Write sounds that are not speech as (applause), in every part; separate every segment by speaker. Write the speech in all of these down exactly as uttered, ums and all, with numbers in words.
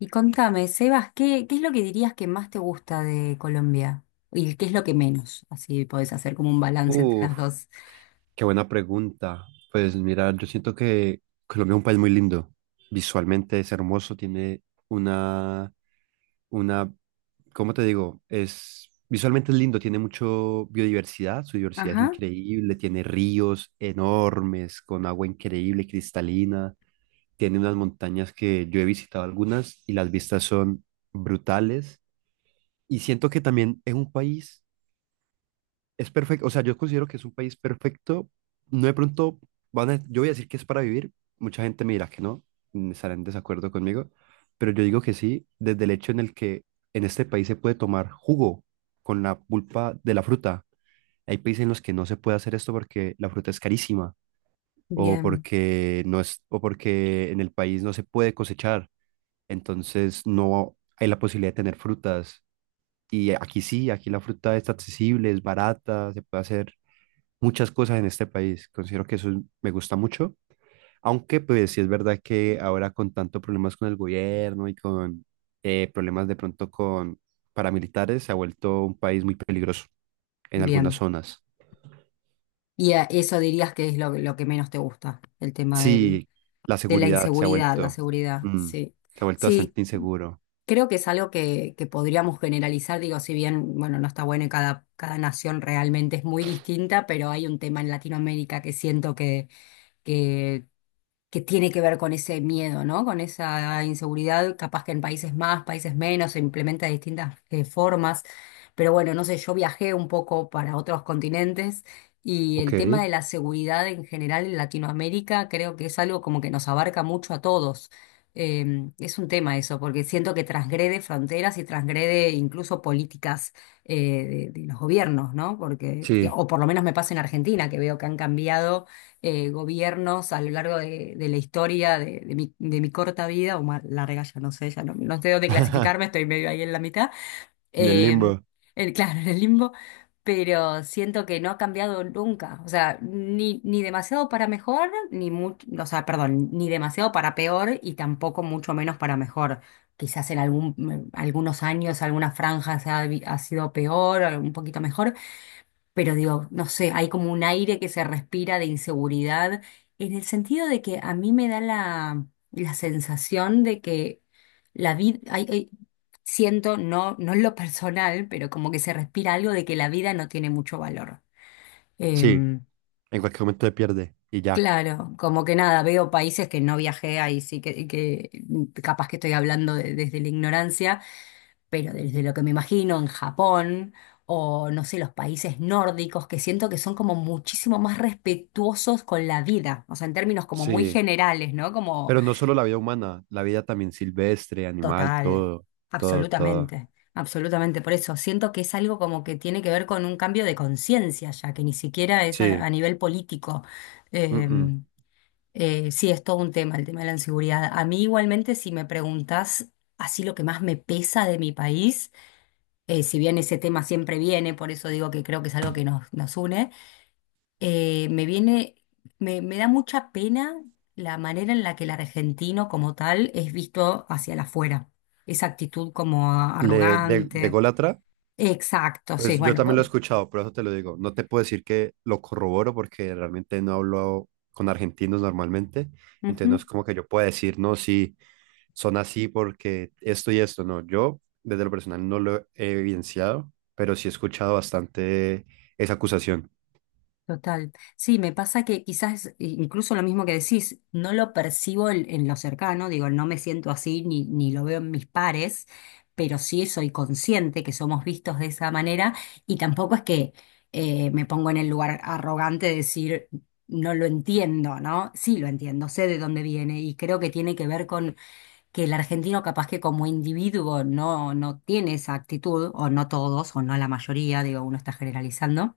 Speaker 1: Y contame, Sebas, ¿qué, qué es lo que dirías que más te gusta de Colombia? ¿Y qué es lo que menos? Así podés hacer como un balance entre las
Speaker 2: Uf,
Speaker 1: dos.
Speaker 2: qué buena pregunta. Pues mira, yo siento que Colombia es un país muy lindo. Visualmente es hermoso, tiene una, una, ¿cómo te digo? Es, visualmente es lindo, tiene mucho biodiversidad, su diversidad es
Speaker 1: Ajá,
Speaker 2: increíble, tiene ríos enormes con agua increíble, cristalina, tiene unas montañas que yo he visitado algunas y las vistas son brutales. Y siento que también es un país es perfecto, o sea, yo considero que es un país perfecto. No de pronto van a, yo voy a decir que es para vivir. Mucha gente me dirá que no, mm, estará en desacuerdo conmigo, pero yo digo que sí, desde el hecho en el que en este país se puede tomar jugo con la pulpa de la fruta. Hay países en los que no se puede hacer esto porque la fruta es carísima o
Speaker 1: bien,
Speaker 2: porque no es, o porque en el país no se puede cosechar. Entonces no hay la posibilidad de tener frutas. Y aquí sí, aquí la fruta está accesible, es barata, se puede hacer muchas cosas en este país. Considero que eso es- me gusta mucho, aunque pues sí es verdad que ahora con tanto problemas con el gobierno y con eh, problemas de pronto con paramilitares, se ha vuelto un país muy peligroso en algunas
Speaker 1: bien.
Speaker 2: zonas.
Speaker 1: Y a eso dirías que es lo, lo que menos te gusta, el tema del,
Speaker 2: Sí, la
Speaker 1: de la
Speaker 2: seguridad se ha
Speaker 1: inseguridad, la
Speaker 2: vuelto,
Speaker 1: seguridad,
Speaker 2: mm,
Speaker 1: sí.
Speaker 2: se ha vuelto
Speaker 1: Sí,
Speaker 2: bastante inseguro.
Speaker 1: creo que es algo que, que podríamos generalizar, digo, si bien, bueno, no está bueno y cada, cada nación realmente es muy distinta, pero hay un tema en Latinoamérica que siento que... que que tiene que ver con ese miedo, ¿no? Con esa inseguridad, capaz que en países más, países menos, se implementa de distintas eh, formas. Pero bueno, no sé, yo viajé un poco para otros continentes y el
Speaker 2: Ok,
Speaker 1: tema de la seguridad en general en Latinoamérica creo que es algo como que nos abarca mucho a todos. Eh, es un tema eso, porque siento que transgrede fronteras y transgrede incluso políticas eh, de, de los gobiernos, ¿no? Porque,
Speaker 2: sí.
Speaker 1: o por lo menos me pasa en Argentina, que veo que han cambiado eh, gobiernos a lo largo de, de la historia de, de mi, de mi corta vida, o más larga, ya no sé, ya no, no sé dónde clasificarme,
Speaker 2: (laughs)
Speaker 1: estoy medio ahí en la mitad,
Speaker 2: En el
Speaker 1: eh,
Speaker 2: limbo.
Speaker 1: el, (laughs) claro, en el limbo, pero siento que no ha cambiado nunca, o sea, ni, ni demasiado para mejor, ni mucho, o sea, perdón, ni demasiado para peor y tampoco mucho menos para mejor. Quizás en algún, algunos años, algunas franjas ha, ha sido peor, un poquito mejor, pero digo, no sé, hay como un aire que se respira de inseguridad, en el sentido de que a mí me da la, la sensación de que la vida, siento, no, no en lo personal, pero como que se respira algo de que la vida no tiene mucho valor.
Speaker 2: Sí,
Speaker 1: Em,
Speaker 2: en cualquier momento se pierde y ya.
Speaker 1: claro, como que nada, veo países que no viajé ahí, sí que, que capaz que estoy hablando de- desde la ignorancia pero desde lo que me imagino en Japón o no sé, los países nórdicos, que siento que son como muchísimo más respetuosos con la vida, o sea, en términos como muy
Speaker 2: Sí.
Speaker 1: generales, ¿no? Como
Speaker 2: Pero no solo la vida humana, la vida también silvestre, animal,
Speaker 1: total,
Speaker 2: todo, todo, todo.
Speaker 1: absolutamente, absolutamente. Por eso siento que es algo como que tiene que ver con un cambio de conciencia, ya que ni siquiera es a,
Speaker 2: Sí,
Speaker 1: a nivel político.
Speaker 2: mm-mm.
Speaker 1: Em, eh, sí, es todo un tema, el tema de la inseguridad. A mí igualmente, si me preguntás así lo que más me pesa de mi país, eh, si bien ese tema siempre viene, por eso digo que creo que es algo que nos, nos une, eh, me viene, me, me da mucha pena la manera en la que el argentino como tal es visto hacia la afuera. Esa actitud como a-
Speaker 2: Le, de, de
Speaker 1: arrogante.
Speaker 2: Gólatra,
Speaker 1: Exacto, sí,
Speaker 2: pues yo
Speaker 1: bueno.
Speaker 2: también lo he escuchado, por eso te lo digo. No te puedo decir que lo corroboro porque realmente no hablo con argentinos normalmente, entonces no
Speaker 1: vos-
Speaker 2: es como que yo pueda decir, no, sí, son así porque esto y esto, no. Yo desde lo personal no lo he evidenciado, pero sí he escuchado bastante esa acusación.
Speaker 1: Total. Sí, me pasa que quizás eh, incluso lo mismo que decís, no lo percibo en, en lo cercano, digo, no me siento así ni, ni lo veo en mis pares, pero sí soy consciente que somos vistos de esa manera y tampoco es que eh, me pongo en el lugar arrogante de decir no lo entiendo, ¿no? Sí lo entiendo, sé de dónde viene y creo que tiene que ver con que el argentino capaz que como individuo no, no tiene esa actitud, o no todos, o no la mayoría, digo, uno está generalizando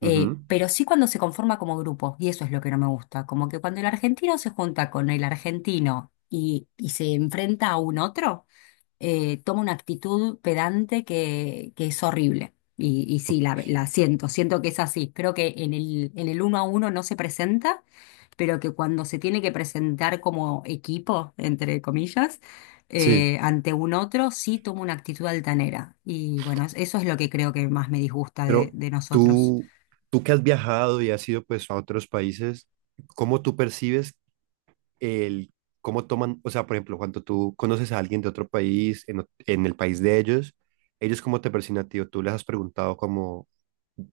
Speaker 1: eh,
Speaker 2: Ujú.
Speaker 1: pero sí cuando se conforma como grupo, y eso es lo que no me gusta, como que cuando el argentino se junta con el argentino y, y se enfrenta a un otro, eh, toma una actitud pedante que, que es horrible. Y, y sí,
Speaker 2: O-
Speaker 1: la, la siento, siento que es así. Creo que en el, en el uno a uno no se presenta, pero que cuando se tiene que presentar como equipo, entre comillas,
Speaker 2: Sí,
Speaker 1: eh, ante un otro, sí toma una actitud altanera. Y bueno, eso es lo que creo que más me disgusta de
Speaker 2: pero
Speaker 1: de nosotros.
Speaker 2: tú, tú que has viajado y has ido pues a otros países, ¿cómo tú percibes el cómo toman? O sea, por ejemplo, cuando tú conoces a alguien de otro país, en, ot- en el país de ellos, ellos cómo te perciben a ti, o tú les has preguntado como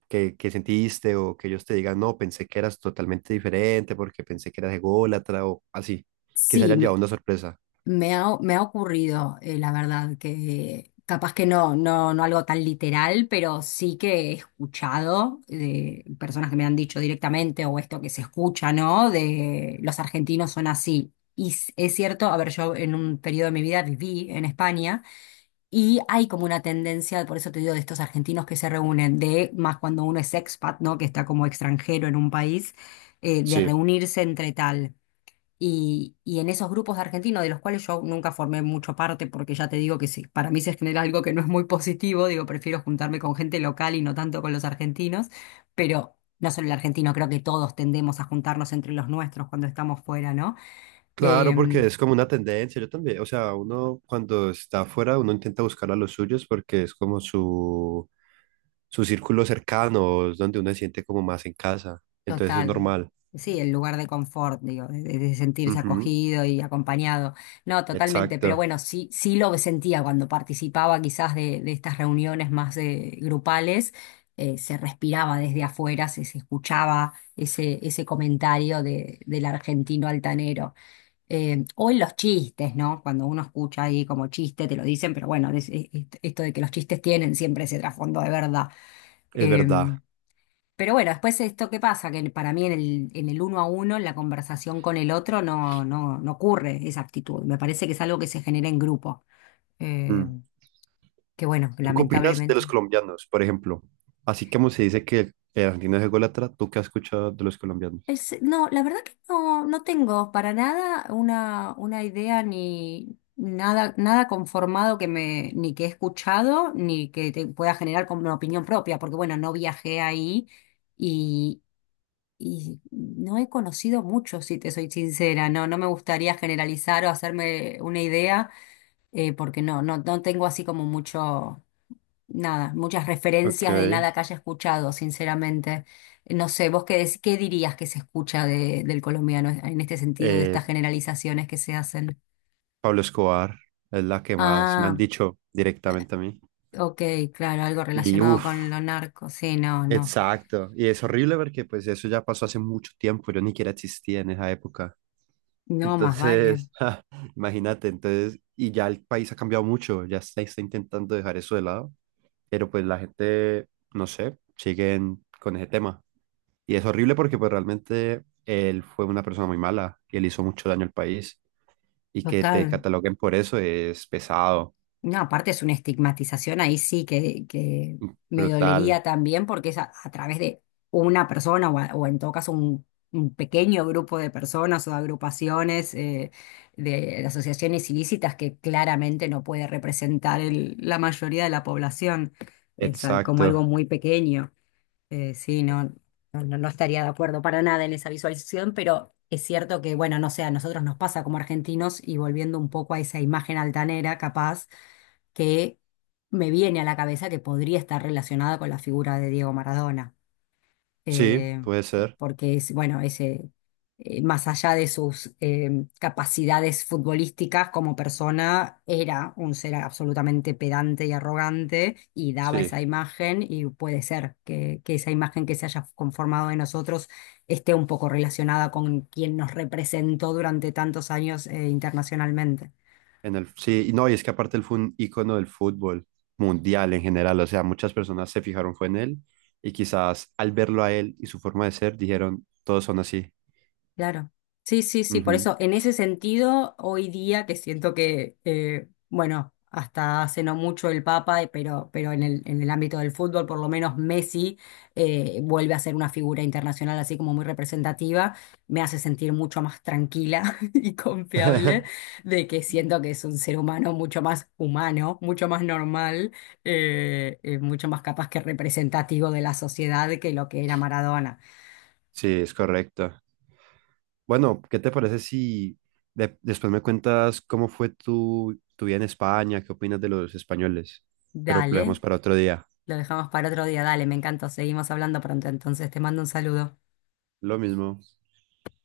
Speaker 2: qué, qué sentiste, o que ellos te digan, no, pensé que eras totalmente diferente, porque pensé que eras ególatra, o así, que se
Speaker 1: Sí,
Speaker 2: hayan
Speaker 1: me,
Speaker 2: llevado una sorpresa.
Speaker 1: me ha, me ha ocurrido, eh, la verdad, que capaz que no, no, no algo tan literal, pero sí que he escuchado de personas que me han dicho directamente, o esto que se escucha, ¿no? De los argentinos son así. Y s- es cierto, a ver, yo en un periodo de mi vida viví en España. Y hay como una tendencia, por eso te digo, de estos argentinos que se reúnen, de más cuando uno es expat, ¿no? Que está como extranjero en un país, eh, de
Speaker 2: Sí,
Speaker 1: reunirse entre tal. Y, y en esos grupos de argentinos, de los cuales yo nunca formé mucho parte, porque ya te digo que sí, para mí se genera algo que no es muy positivo, digo, prefiero juntarme con gente local y no tanto con los argentinos, pero no solo el argentino, creo que todos tendemos a juntarnos entre los nuestros cuando estamos fuera, ¿no?
Speaker 2: claro, porque
Speaker 1: Em,
Speaker 2: es como una tendencia, yo también, o sea, uno cuando está afuera, uno intenta buscar a los suyos porque es como su, su círculo cercano, es donde uno se siente como más en casa, entonces es
Speaker 1: Total.
Speaker 2: normal.
Speaker 1: Sí, el lugar de confort, digo, de, de sentirse
Speaker 2: Ujú.
Speaker 1: acogido y acompañado. No, totalmente, pero
Speaker 2: Exacto,
Speaker 1: bueno, sí, sí lo sentía cuando participaba quizás de, de estas reuniones más eh, grupales, eh, se respiraba desde afuera, se, se escuchaba ese, ese comentario de, del argentino altanero. Eh, o en los chistes, ¿no? Cuando uno escucha ahí como chiste, te lo dicen, pero bueno, es- es- esto de que los chistes tienen siempre ese trasfondo de verdad.
Speaker 2: es verdad.
Speaker 1: Em, pero bueno, después esto qué pasa, que para mí en el, en el uno a uno, en la conversación con el otro, no, no, no ocurre esa actitud. Me parece que es algo que se genera en grupo. Eh,
Speaker 2: Mm.
Speaker 1: que bueno,
Speaker 2: ¿Tú qué opinas de
Speaker 1: lamentablemente.
Speaker 2: los colombianos, por ejemplo? Así como se dice que el argentino es ególatra, ¿tú qué has escuchado de los colombianos?
Speaker 1: Es- no, la verdad que no, no tengo para nada una, una idea ni nada, nada conformado que me, ni que he escuchado, ni que te pueda generar como una opinión propia, porque bueno, no viajé ahí. Y no he conocido mucho, si te soy sincera, no, no me gustaría generalizar o hacerme una idea, eh, porque no, no, no tengo así como mucho, nada, muchas
Speaker 2: Ok.
Speaker 1: referencias de nada que haya escuchado, sinceramente. No sé, vos qué, dec- qué dirías que se escucha de- del colombiano en este sentido de
Speaker 2: Eh,
Speaker 1: estas generalizaciones que se hacen.
Speaker 2: Pablo Escobar es la que más me han
Speaker 1: Ah,
Speaker 2: dicho directamente a mí.
Speaker 1: ok, claro, algo
Speaker 2: Y
Speaker 1: relacionado
Speaker 2: uff.
Speaker 1: con lo narco, sí, no, no,
Speaker 2: Exacto. Y es horrible porque pues eso ya pasó hace mucho tiempo, yo ni siquiera existía en esa época.
Speaker 1: no, más vale,
Speaker 2: Entonces, (laughs) ja, imagínate, entonces, y ya el país ha cambiado mucho, ya se está intentando dejar eso de lado, pero pues la gente, no sé, siguen con ese tema. Y es horrible porque pues realmente él fue una persona muy mala y él hizo mucho daño al país. Y que te
Speaker 1: total.
Speaker 2: cataloguen por eso es pesado,
Speaker 1: No, aparte es una estigmatización ahí sí que, que me
Speaker 2: brutal.
Speaker 1: dolería también porque es a, a través de una persona o, a- o en todo caso un, un pequeño grupo de personas o de agrupaciones eh, de, de asociaciones ilícitas que claramente no puede representar el- la mayoría de la población, es a- como
Speaker 2: Exacto.
Speaker 1: algo muy pequeño. Eh, sí, no, no, no no estaría de acuerdo para nada en esa visualización, pero es cierto que, bueno, no sé, a nosotros nos pasa como argentinos y volviendo un poco a esa imagen altanera, capaz, que me viene a la cabeza que podría estar relacionada con la figura de Diego Maradona
Speaker 2: Sí,
Speaker 1: eh,
Speaker 2: puede
Speaker 1: por-
Speaker 2: ser.
Speaker 1: porque es, bueno, ese, más allá de sus eh, capacidades futbolísticas como persona, era un ser absolutamente pedante y arrogante y daba
Speaker 2: Sí.
Speaker 1: esa imagen y puede ser que, que esa imagen que se haya conformado de nosotros esté un poco relacionada con quien nos representó durante tantos años eh, internacionalmente.
Speaker 2: En el, sí, y no, y es que aparte él fue un ícono del fútbol mundial en general, o sea, muchas personas se fijaron fue en él y quizás al verlo a él y su forma de ser dijeron, todos son así.
Speaker 1: Claro. Sí, sí, sí. Por
Speaker 2: Ujú.
Speaker 1: eso, en ese sentido, hoy día que siento que, eh, bueno, hasta hace no mucho el Papa, eh, pero, pero en el, en el ámbito del fútbol, por lo menos Messi eh, vuelve a ser una figura internacional así como muy representativa, me hace sentir mucho más tranquila (laughs) y confiable
Speaker 2: (laughs)
Speaker 1: de que siento que es un ser humano mucho más humano, mucho más normal, eh, eh, mucho más capaz que representativo de la sociedad que lo que era Maradona.
Speaker 2: Sí, es correcto. Bueno, ¿qué te parece si de- después me cuentas cómo fue tu, tu vida en España? ¿Qué opinas de los españoles? Pero lo
Speaker 1: Dale.
Speaker 2: dejamos para otro día.
Speaker 1: Lo dejamos para otro día. Dale, me encanta. Seguimos hablando pronto. Entonces te mando un saludo.
Speaker 2: Lo mismo.